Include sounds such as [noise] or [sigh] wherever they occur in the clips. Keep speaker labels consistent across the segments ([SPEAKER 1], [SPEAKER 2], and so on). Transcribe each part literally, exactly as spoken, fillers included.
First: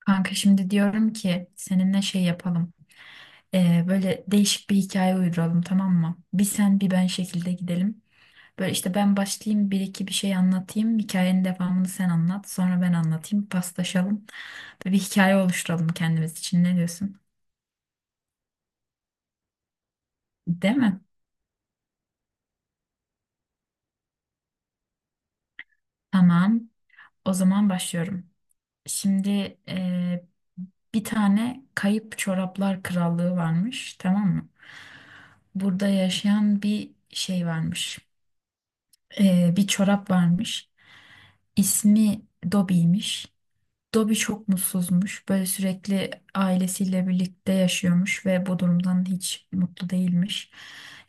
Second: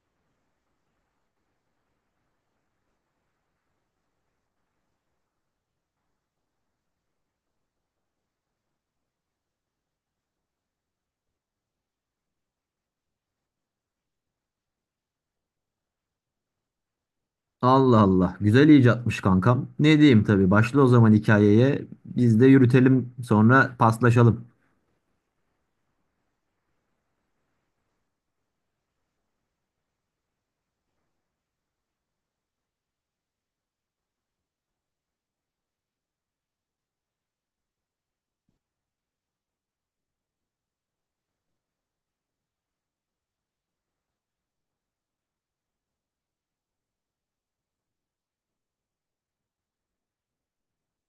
[SPEAKER 1] Kanka şimdi diyorum ki seninle şey yapalım. Ee, böyle değişik bir hikaye uyduralım, tamam mı? Bir sen bir ben şekilde gidelim. Böyle işte ben başlayayım, bir iki bir şey anlatayım. Hikayenin devamını sen anlat. Sonra ben anlatayım. Paslaşalım. Böyle bir hikaye oluşturalım kendimiz için. Ne diyorsun?
[SPEAKER 2] Allah Allah. Güzel icatmış kankam. Ne diyeyim tabii.
[SPEAKER 1] Değil
[SPEAKER 2] Başla o
[SPEAKER 1] mi?
[SPEAKER 2] zaman hikayeye. Biz de yürütelim. Sonra paslaşalım.
[SPEAKER 1] Tamam. O zaman başlıyorum. Şimdi e, bir tane kayıp çoraplar krallığı varmış, tamam mı? Burada yaşayan bir şey varmış. E, bir çorap varmış. İsmi Dobby'ymiş. Dobby çok mutsuzmuş. Böyle sürekli ailesiyle birlikte yaşıyormuş ve bu durumdan hiç mutlu değilmiş.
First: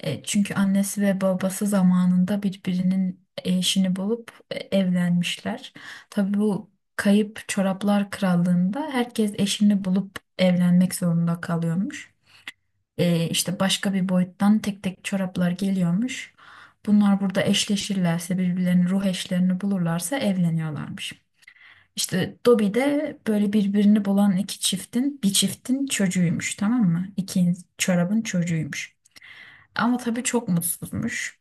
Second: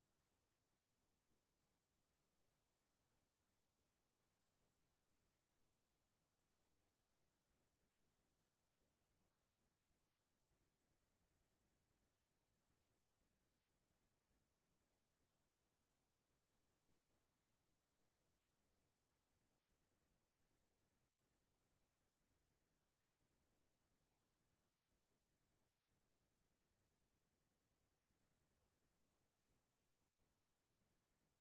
[SPEAKER 1] E, çünkü annesi ve babası zamanında birbirinin eşini bulup e, evlenmişler. Tabii bu kayıp çoraplar krallığında herkes eşini bulup evlenmek zorunda kalıyormuş, e, işte başka bir boyuttan tek tek çoraplar geliyormuş. Bunlar burada eşleşirlerse, birbirlerini ruh eşlerini bulurlarsa evleniyorlarmış. İşte Dobby de böyle birbirini bulan iki çiftin bir çiftin çocuğuymuş, tamam mı? İki çorabın çocuğuymuş. Ama tabii çok mutsuzmuş.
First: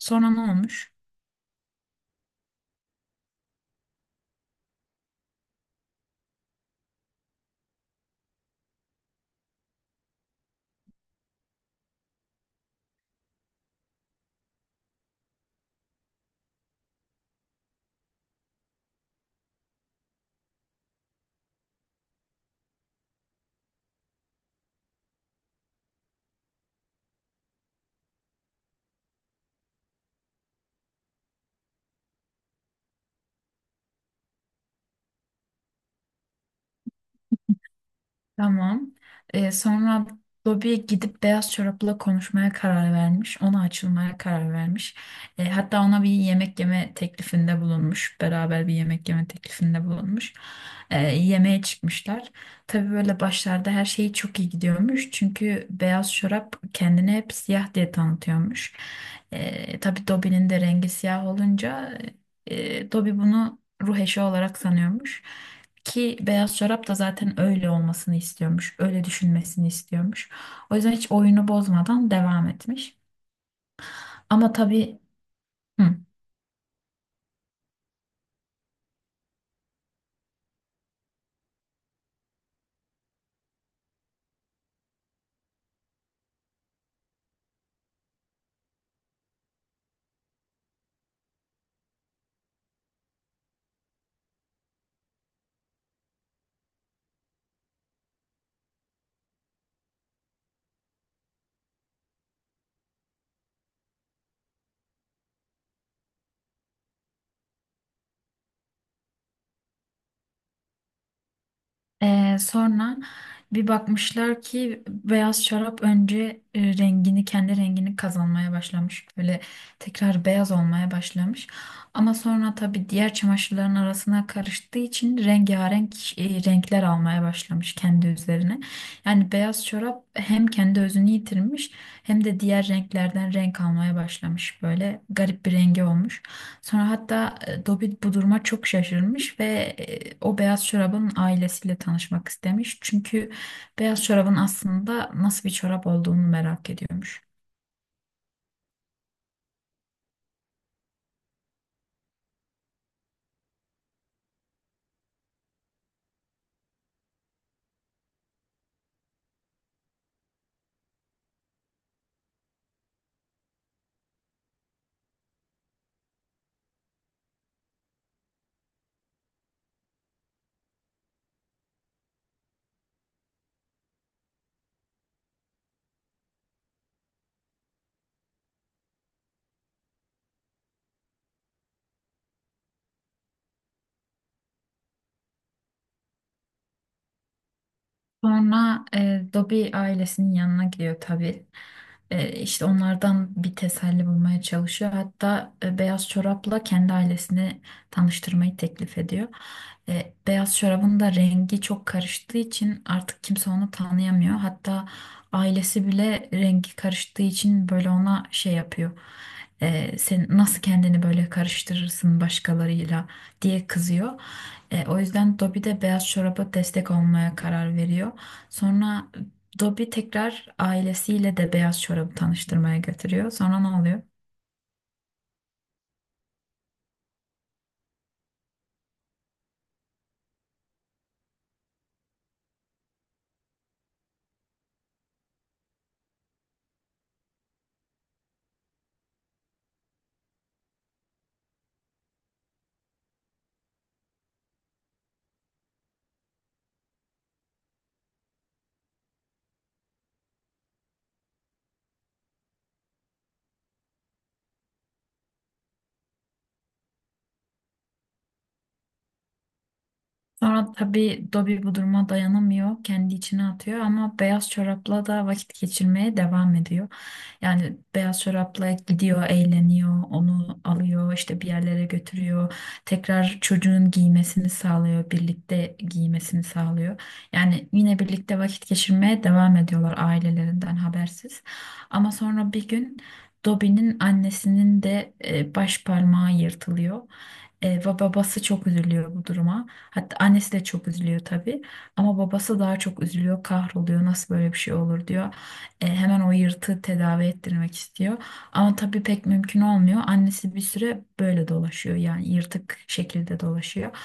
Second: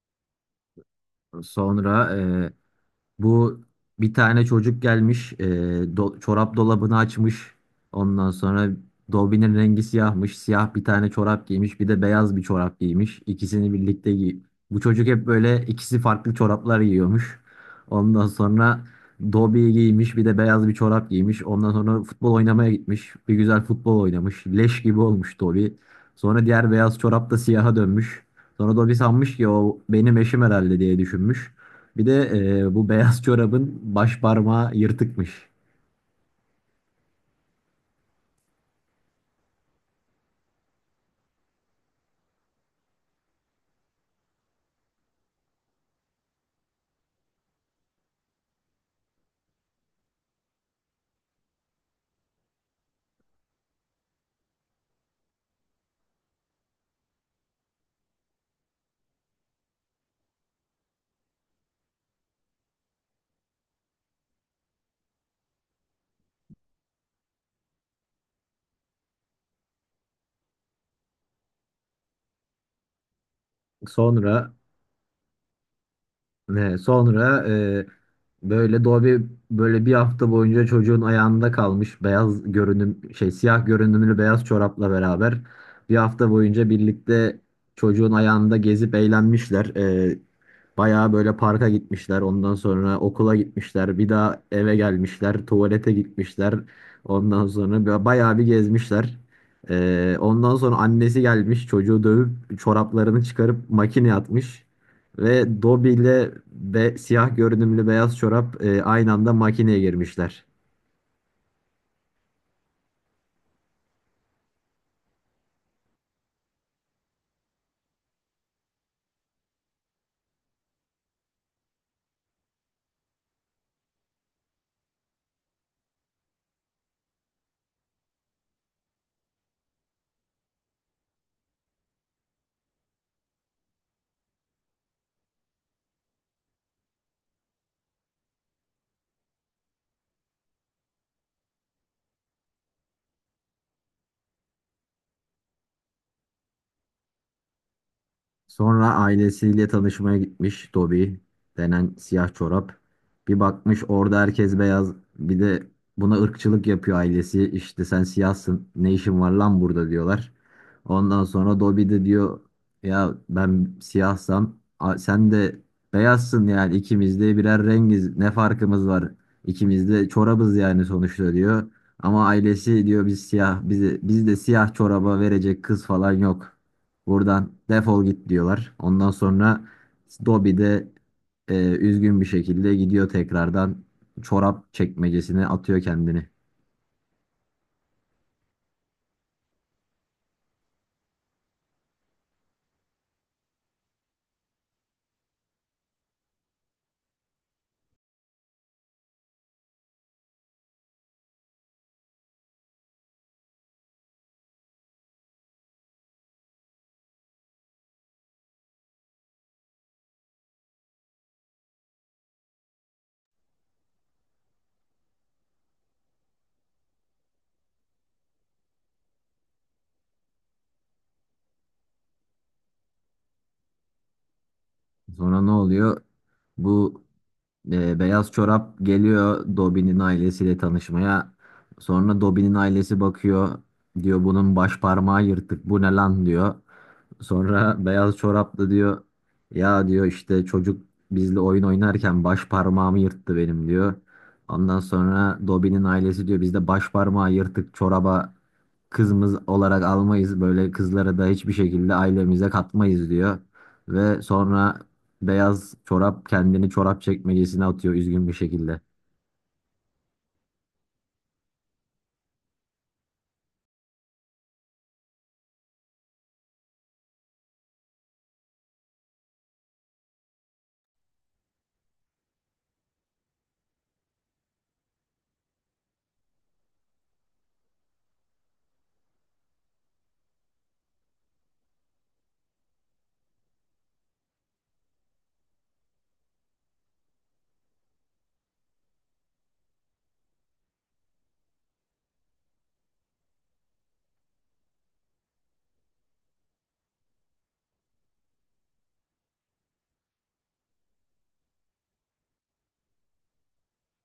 [SPEAKER 1] Sonra ne olmuş?
[SPEAKER 2] Sonra e, Bu bir tane çocuk gelmiş, e, do- çorap dolabını açmış. Ondan sonra dolbinin rengi siyahmış. Siyah bir tane çorap giymiş, bir de beyaz bir çorap giymiş. İkisini birlikte giy. Bu çocuk hep böyle ikisi farklı çoraplar giyiyormuş. Ondan sonra Dobi'yi giymiş, bir de beyaz bir çorap giymiş. Ondan sonra futbol oynamaya gitmiş. Bir güzel futbol oynamış. Leş gibi olmuş Dobi. Sonra diğer beyaz çorap da siyaha dönmüş. Sonra Dobi sanmış ki o benim eşim herhalde diye düşünmüş. Bir de e, bu beyaz çorabın baş parmağı yırtıkmış.
[SPEAKER 1] Tamam. Ee, sonra Bobby gidip Beyaz Çorap'la konuşmaya karar vermiş. Ona açılmaya karar vermiş. Ee, hatta ona bir yemek yeme teklifinde bulunmuş. Beraber bir yemek yeme teklifinde bulunmuş. Ee, yemeğe çıkmışlar. Tabii böyle başlarda her şey çok iyi gidiyormuş. Çünkü Beyaz Çorap kendini hep siyah diye tanıtıyormuş. Ee, tabii Dobby'nin de rengi siyah olunca e, Dobby bunu ruh eşi olarak sanıyormuş. Ki beyaz çorap da zaten öyle olmasını istiyormuş. Öyle düşünmesini istiyormuş. O yüzden hiç oyunu bozmadan devam etmiş. Ama
[SPEAKER 2] Sonra
[SPEAKER 1] tabii hı.
[SPEAKER 2] ne? Sonra e, böyle Dobby böyle bir hafta boyunca çocuğun ayağında kalmış beyaz görünüm şey siyah görünümlü beyaz çorapla beraber bir hafta boyunca birlikte çocuğun ayağında gezip eğlenmişler. E, Bayağı böyle parka gitmişler, ondan sonra okula gitmişler, bir daha eve gelmişler, tuvalete gitmişler. Ondan sonra ba- bayağı bir gezmişler. Ee, ondan sonra annesi gelmiş, çocuğu dövüp çoraplarını çıkarıp makineye atmış. Ve Dobby ile be, siyah görünümlü beyaz çorap e, aynı anda makineye girmişler.
[SPEAKER 1] Ee, sonra bir bakmışlar ki beyaz şarap önce e, rengini kendi rengini kazanmaya başlamış. Böyle tekrar beyaz olmaya başlamış. Ama sonra tabii diğer çamaşırların arasına karıştığı için rengarenk, e, renkler almaya başlamış kendi üzerine. Yani beyaz şarap hem kendi özünü yitirmiş hem de diğer renklerden renk almaya başlamış. Böyle garip bir rengi olmuş. Sonra hatta e, Dobby bu duruma çok şaşırmış ve e, o beyaz çorabın ailesiyle tanışmak istemiş. Çünkü beyaz çorabın aslında nasıl bir çorap olduğunu merak ediyormuş.
[SPEAKER 2] Sonra ailesiyle tanışmaya gitmiş Toby denen siyah çorap. Bir bakmış orada herkes beyaz. Bir de buna ırkçılık yapıyor ailesi. İşte sen siyahsın ne işin var lan burada diyorlar. Ondan sonra Dobby de diyor ya ben siyahsam a- sen de beyazsın yani ikimiz de birer rengiz ne farkımız var? İkimiz de çorabız yani sonuçta diyor. Ama ailesi diyor biz siyah bizi biz de siyah çoraba verecek kız falan yok. Buradan defol git diyorlar. Ondan sonra Dobby de e, üzgün bir şekilde gidiyor tekrardan çorap çekmecesine atıyor kendini.
[SPEAKER 1] Sonra e, Dobby ailesinin yanına gidiyor tabii. E, işte onlardan bir teselli bulmaya çalışıyor. Hatta e, beyaz çorapla kendi ailesini tanıştırmayı teklif ediyor. E, beyaz çorabın da rengi çok karıştığı için artık kimse onu tanıyamıyor. Hatta ailesi bile rengi karıştığı için böyle ona şey yapıyor. E, sen nasıl kendini böyle karıştırırsın başkalarıyla diye kızıyor. E, o yüzden Dobby de beyaz çoraba destek olmaya karar veriyor. Sonra Dobby tekrar ailesiyle de beyaz çorabı tanıştırmaya götürüyor. Sonra ne oluyor?
[SPEAKER 2] Sonra ne oluyor? Bu e, Beyaz çorap geliyor Dobby'nin ailesiyle tanışmaya. Sonra Dobby'nin ailesi bakıyor. Diyor bunun baş parmağı yırtık. Bu ne lan diyor. Sonra beyaz çoraplı diyor ya diyor işte çocuk bizle oyun oynarken baş parmağımı yırttı benim diyor. Ondan sonra Dobby'nin ailesi diyor biz de baş parmağı yırtık çoraba kızımız olarak almayız. Böyle kızları da hiçbir şekilde ailemize katmayız diyor. Ve sonra beyaz çorap kendini çorap çekmecesine atıyor üzgün bir şekilde.
[SPEAKER 1] Sonra tabii Dobby bu duruma dayanamıyor. Kendi içine atıyor ama beyaz çorapla da vakit geçirmeye devam ediyor. Yani beyaz çorapla gidiyor, eğleniyor, onu alıyor, işte bir yerlere götürüyor. Tekrar çocuğun giymesini sağlıyor, birlikte giymesini sağlıyor. Yani yine birlikte vakit geçirmeye devam ediyorlar ailelerinden habersiz. Ama sonra bir gün Dobby'nin annesinin de e, baş parmağı yırtılıyor. E, ve babası çok üzülüyor bu duruma. Hatta annesi de çok üzülüyor tabii. Ama babası daha çok üzülüyor, kahroluyor. Nasıl böyle bir şey olur diyor. E, hemen o yırtığı tedavi ettirmek istiyor. Ama tabii pek mümkün olmuyor. Annesi bir süre böyle dolaşıyor. Yani yırtık şekilde dolaşıyor.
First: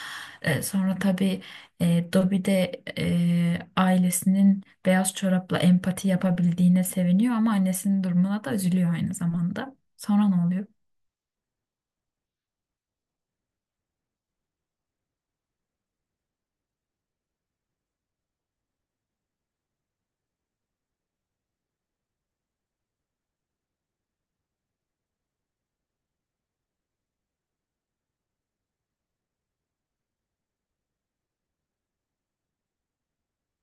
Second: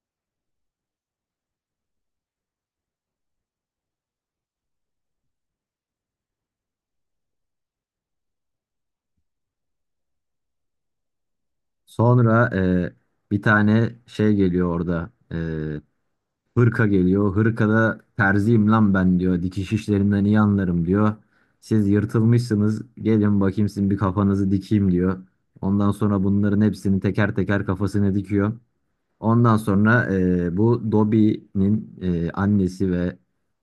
[SPEAKER 1] E, sonra tabii e, Dobby de e, ailesinin beyaz çorapla empati yapabildiğine seviniyor. Ama annesinin durumuna da üzülüyor aynı zamanda. Sonra ne oluyor?
[SPEAKER 2] Sonra e, bir tane şey geliyor orada. E, hırka geliyor. Hırkada terziyim lan ben diyor. Dikiş işlerinden iyi anlarım diyor. Siz yırtılmışsınız. Gelin bakayım sizin bir kafanızı dikeyim diyor. Ondan sonra bunların hepsini teker teker kafasına dikiyor. Ondan sonra e, bu Dobby'nin e, annesi ve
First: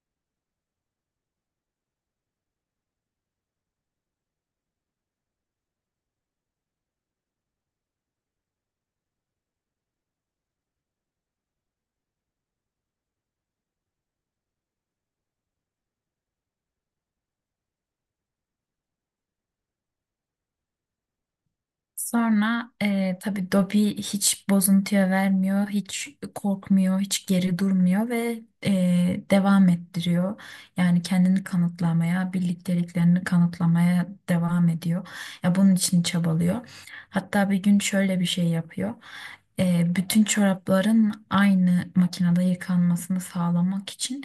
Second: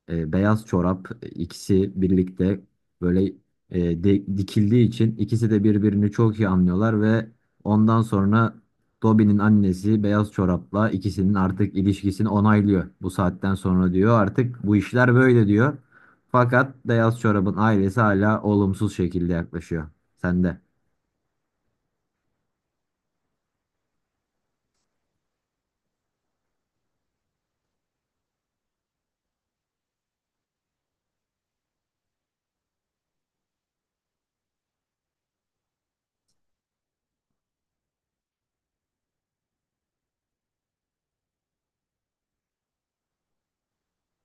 [SPEAKER 2] e, beyaz çorap e, ikisi birlikte böyle e, di- dikildiği için ikisi de birbirini çok iyi anlıyorlar ve ondan sonra Dobby'nin annesi beyaz çorapla ikisinin artık ilişkisini onaylıyor. Bu saatten sonra diyor artık bu işler böyle diyor. Fakat beyaz çorabın ailesi hala olumsuz şekilde yaklaşıyor. Sende.
[SPEAKER 1] Sonra e, tabii Dobby hiç bozuntuya vermiyor, hiç korkmuyor, hiç geri durmuyor ve e, devam ettiriyor. Yani kendini kanıtlamaya, birlikteliklerini kanıtlamaya devam ediyor. Ya bunun için çabalıyor. Hatta bir gün şöyle bir şey yapıyor. E, bütün çorapların aynı makinede yıkanmasını sağlamak için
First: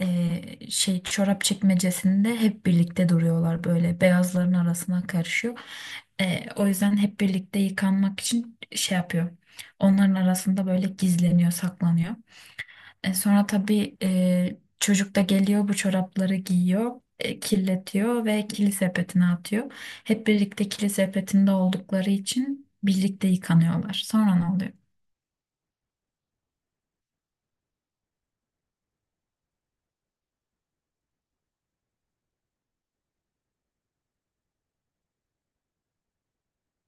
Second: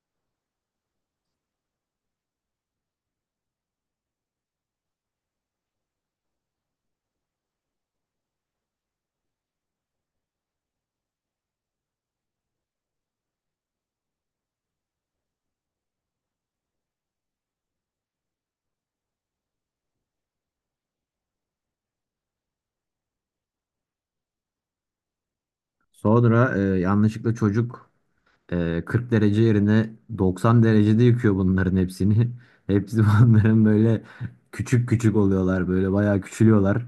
[SPEAKER 1] e, şey çorap çekmecesinde hep birlikte duruyorlar, böyle beyazların arasına karışıyor. E, o yüzden hep birlikte yıkanmak için şey yapıyor. Onların arasında böyle gizleniyor, saklanıyor. E, sonra tabii e, çocuk da geliyor bu çorapları giyiyor. E, kirletiyor ve kili sepetine atıyor. Hep birlikte kili sepetinde oldukları için birlikte yıkanıyorlar. Sonra ne oluyor?
[SPEAKER 2] Sonra e, yanlışlıkla çocuk Ee, kırk derece yerine doksan derecede yıkıyor bunların hepsini. [laughs] Hepsi bunların böyle küçük küçük oluyorlar böyle bayağı küçülüyorlar.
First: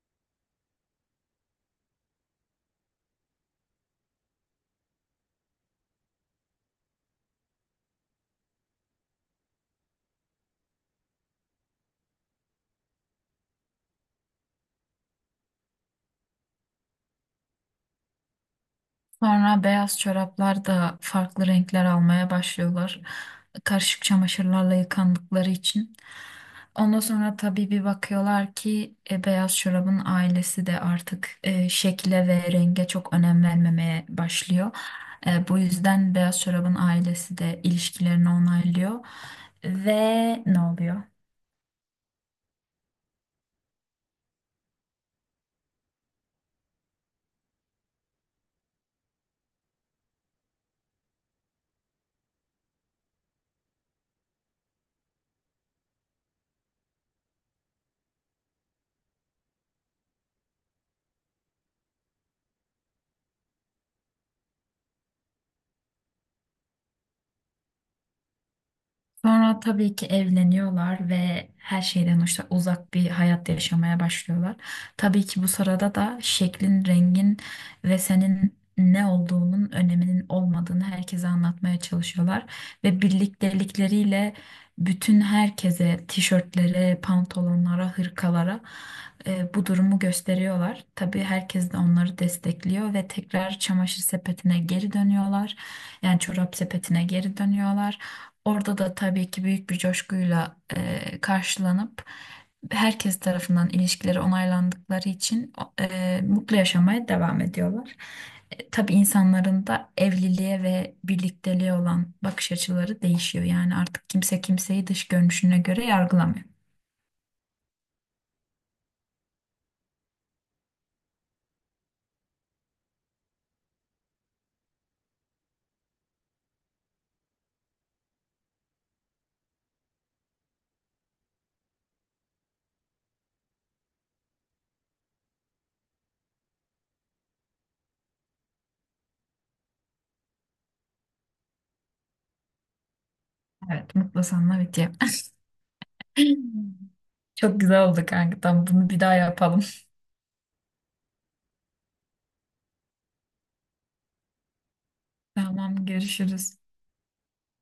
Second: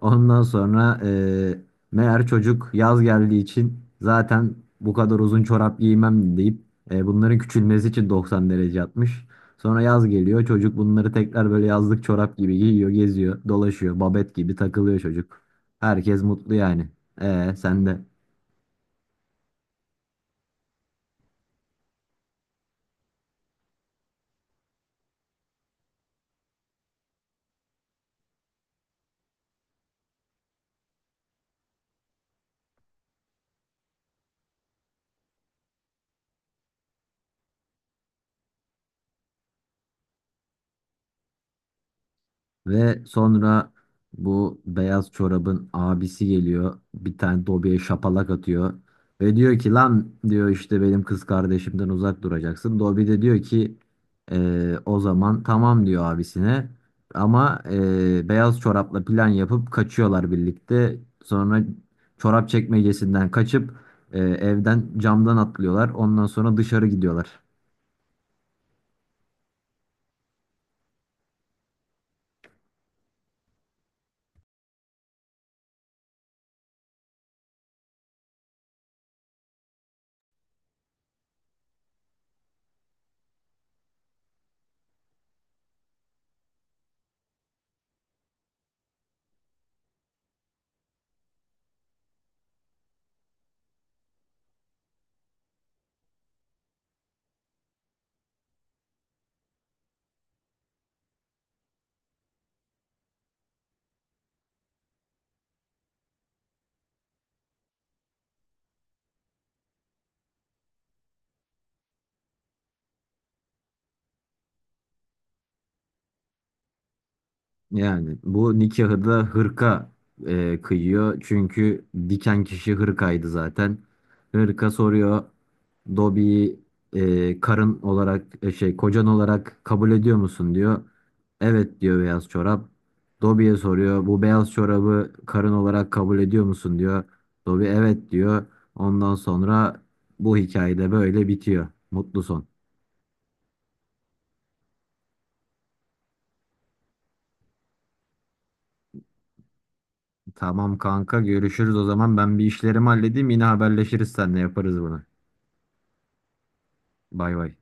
[SPEAKER 2] Ondan sonra e, meğer çocuk yaz geldiği için zaten bu kadar uzun çorap giymem deyip e, bunların küçülmesi için doksan derece atmış. Sonra yaz geliyor çocuk bunları tekrar böyle yazlık çorap gibi giyiyor geziyor dolaşıyor babet gibi takılıyor çocuk. Herkes mutlu yani. E sen de.
[SPEAKER 1] Sonra beyaz çoraplar da farklı renkler almaya başlıyorlar. Karışık çamaşırlarla yıkandıkları için. Ondan sonra tabii bir bakıyorlar ki e, beyaz çorabın ailesi de artık e, şekle ve renge çok önem vermemeye başlıyor. E, bu yüzden beyaz çorabın ailesi de ilişkilerini onaylıyor. Ve ne oluyor?
[SPEAKER 2] Ve sonra bu beyaz çorabın abisi geliyor. Bir tane Dobby'ye şapalak atıyor. Ve diyor ki lan diyor işte benim kız kardeşimden uzak duracaksın. Dobby de diyor ki "Ee, o zaman tamam" diyor abisine. Ama ee, beyaz çorapla plan yapıp kaçıyorlar birlikte. Sonra çorap çekmecesinden kaçıp ee, evden camdan atlıyorlar. Ondan sonra dışarı gidiyorlar.
[SPEAKER 1] Sonra tabii ki evleniyorlar ve her şeyden işte uzak bir hayat yaşamaya başlıyorlar. Tabii ki bu sırada da şeklin, rengin ve senin ne olduğunun öneminin olmadığını herkese anlatmaya çalışıyorlar. Ve birliktelikleriyle bütün herkese, tişörtlere, pantolonlara, hırkalara e, bu durumu gösteriyorlar. Tabii herkes de onları destekliyor ve tekrar çamaşır sepetine geri dönüyorlar. Yani çorap sepetine geri dönüyorlar. Orada da tabii ki büyük bir coşkuyla e, karşılanıp herkes tarafından ilişkileri onaylandıkları için e, mutlu yaşamaya devam ediyorlar. E, tabii insanların da evliliğe ve birlikteliğe olan bakış açıları değişiyor. Yani artık kimse kimseyi dış görünüşüne göre yargılamıyor.
[SPEAKER 2] Yani bu nikahı da hırka e, kıyıyor. Çünkü diken kişi hırkaydı zaten. Hırka soruyor. Dobi'yi e, karın olarak e, şey kocan olarak kabul ediyor musun diyor. Evet diyor beyaz çorap. Dobi'ye soruyor. Bu beyaz çorabı karın olarak kabul ediyor musun diyor. Dobi evet diyor. Ondan sonra bu hikayede böyle bitiyor. Mutlu son.
[SPEAKER 1] Evet, mutlu sanma bitiyor. [laughs] Çok güzel oldu kanka. Tamam, bunu bir daha yapalım.
[SPEAKER 2] Tamam kanka, görüşürüz o zaman. Ben bir işlerimi halledeyim. Yine haberleşiriz seninle, yaparız bunu.
[SPEAKER 1] [laughs] Tamam, görüşürüz.
[SPEAKER 2] Bay bay.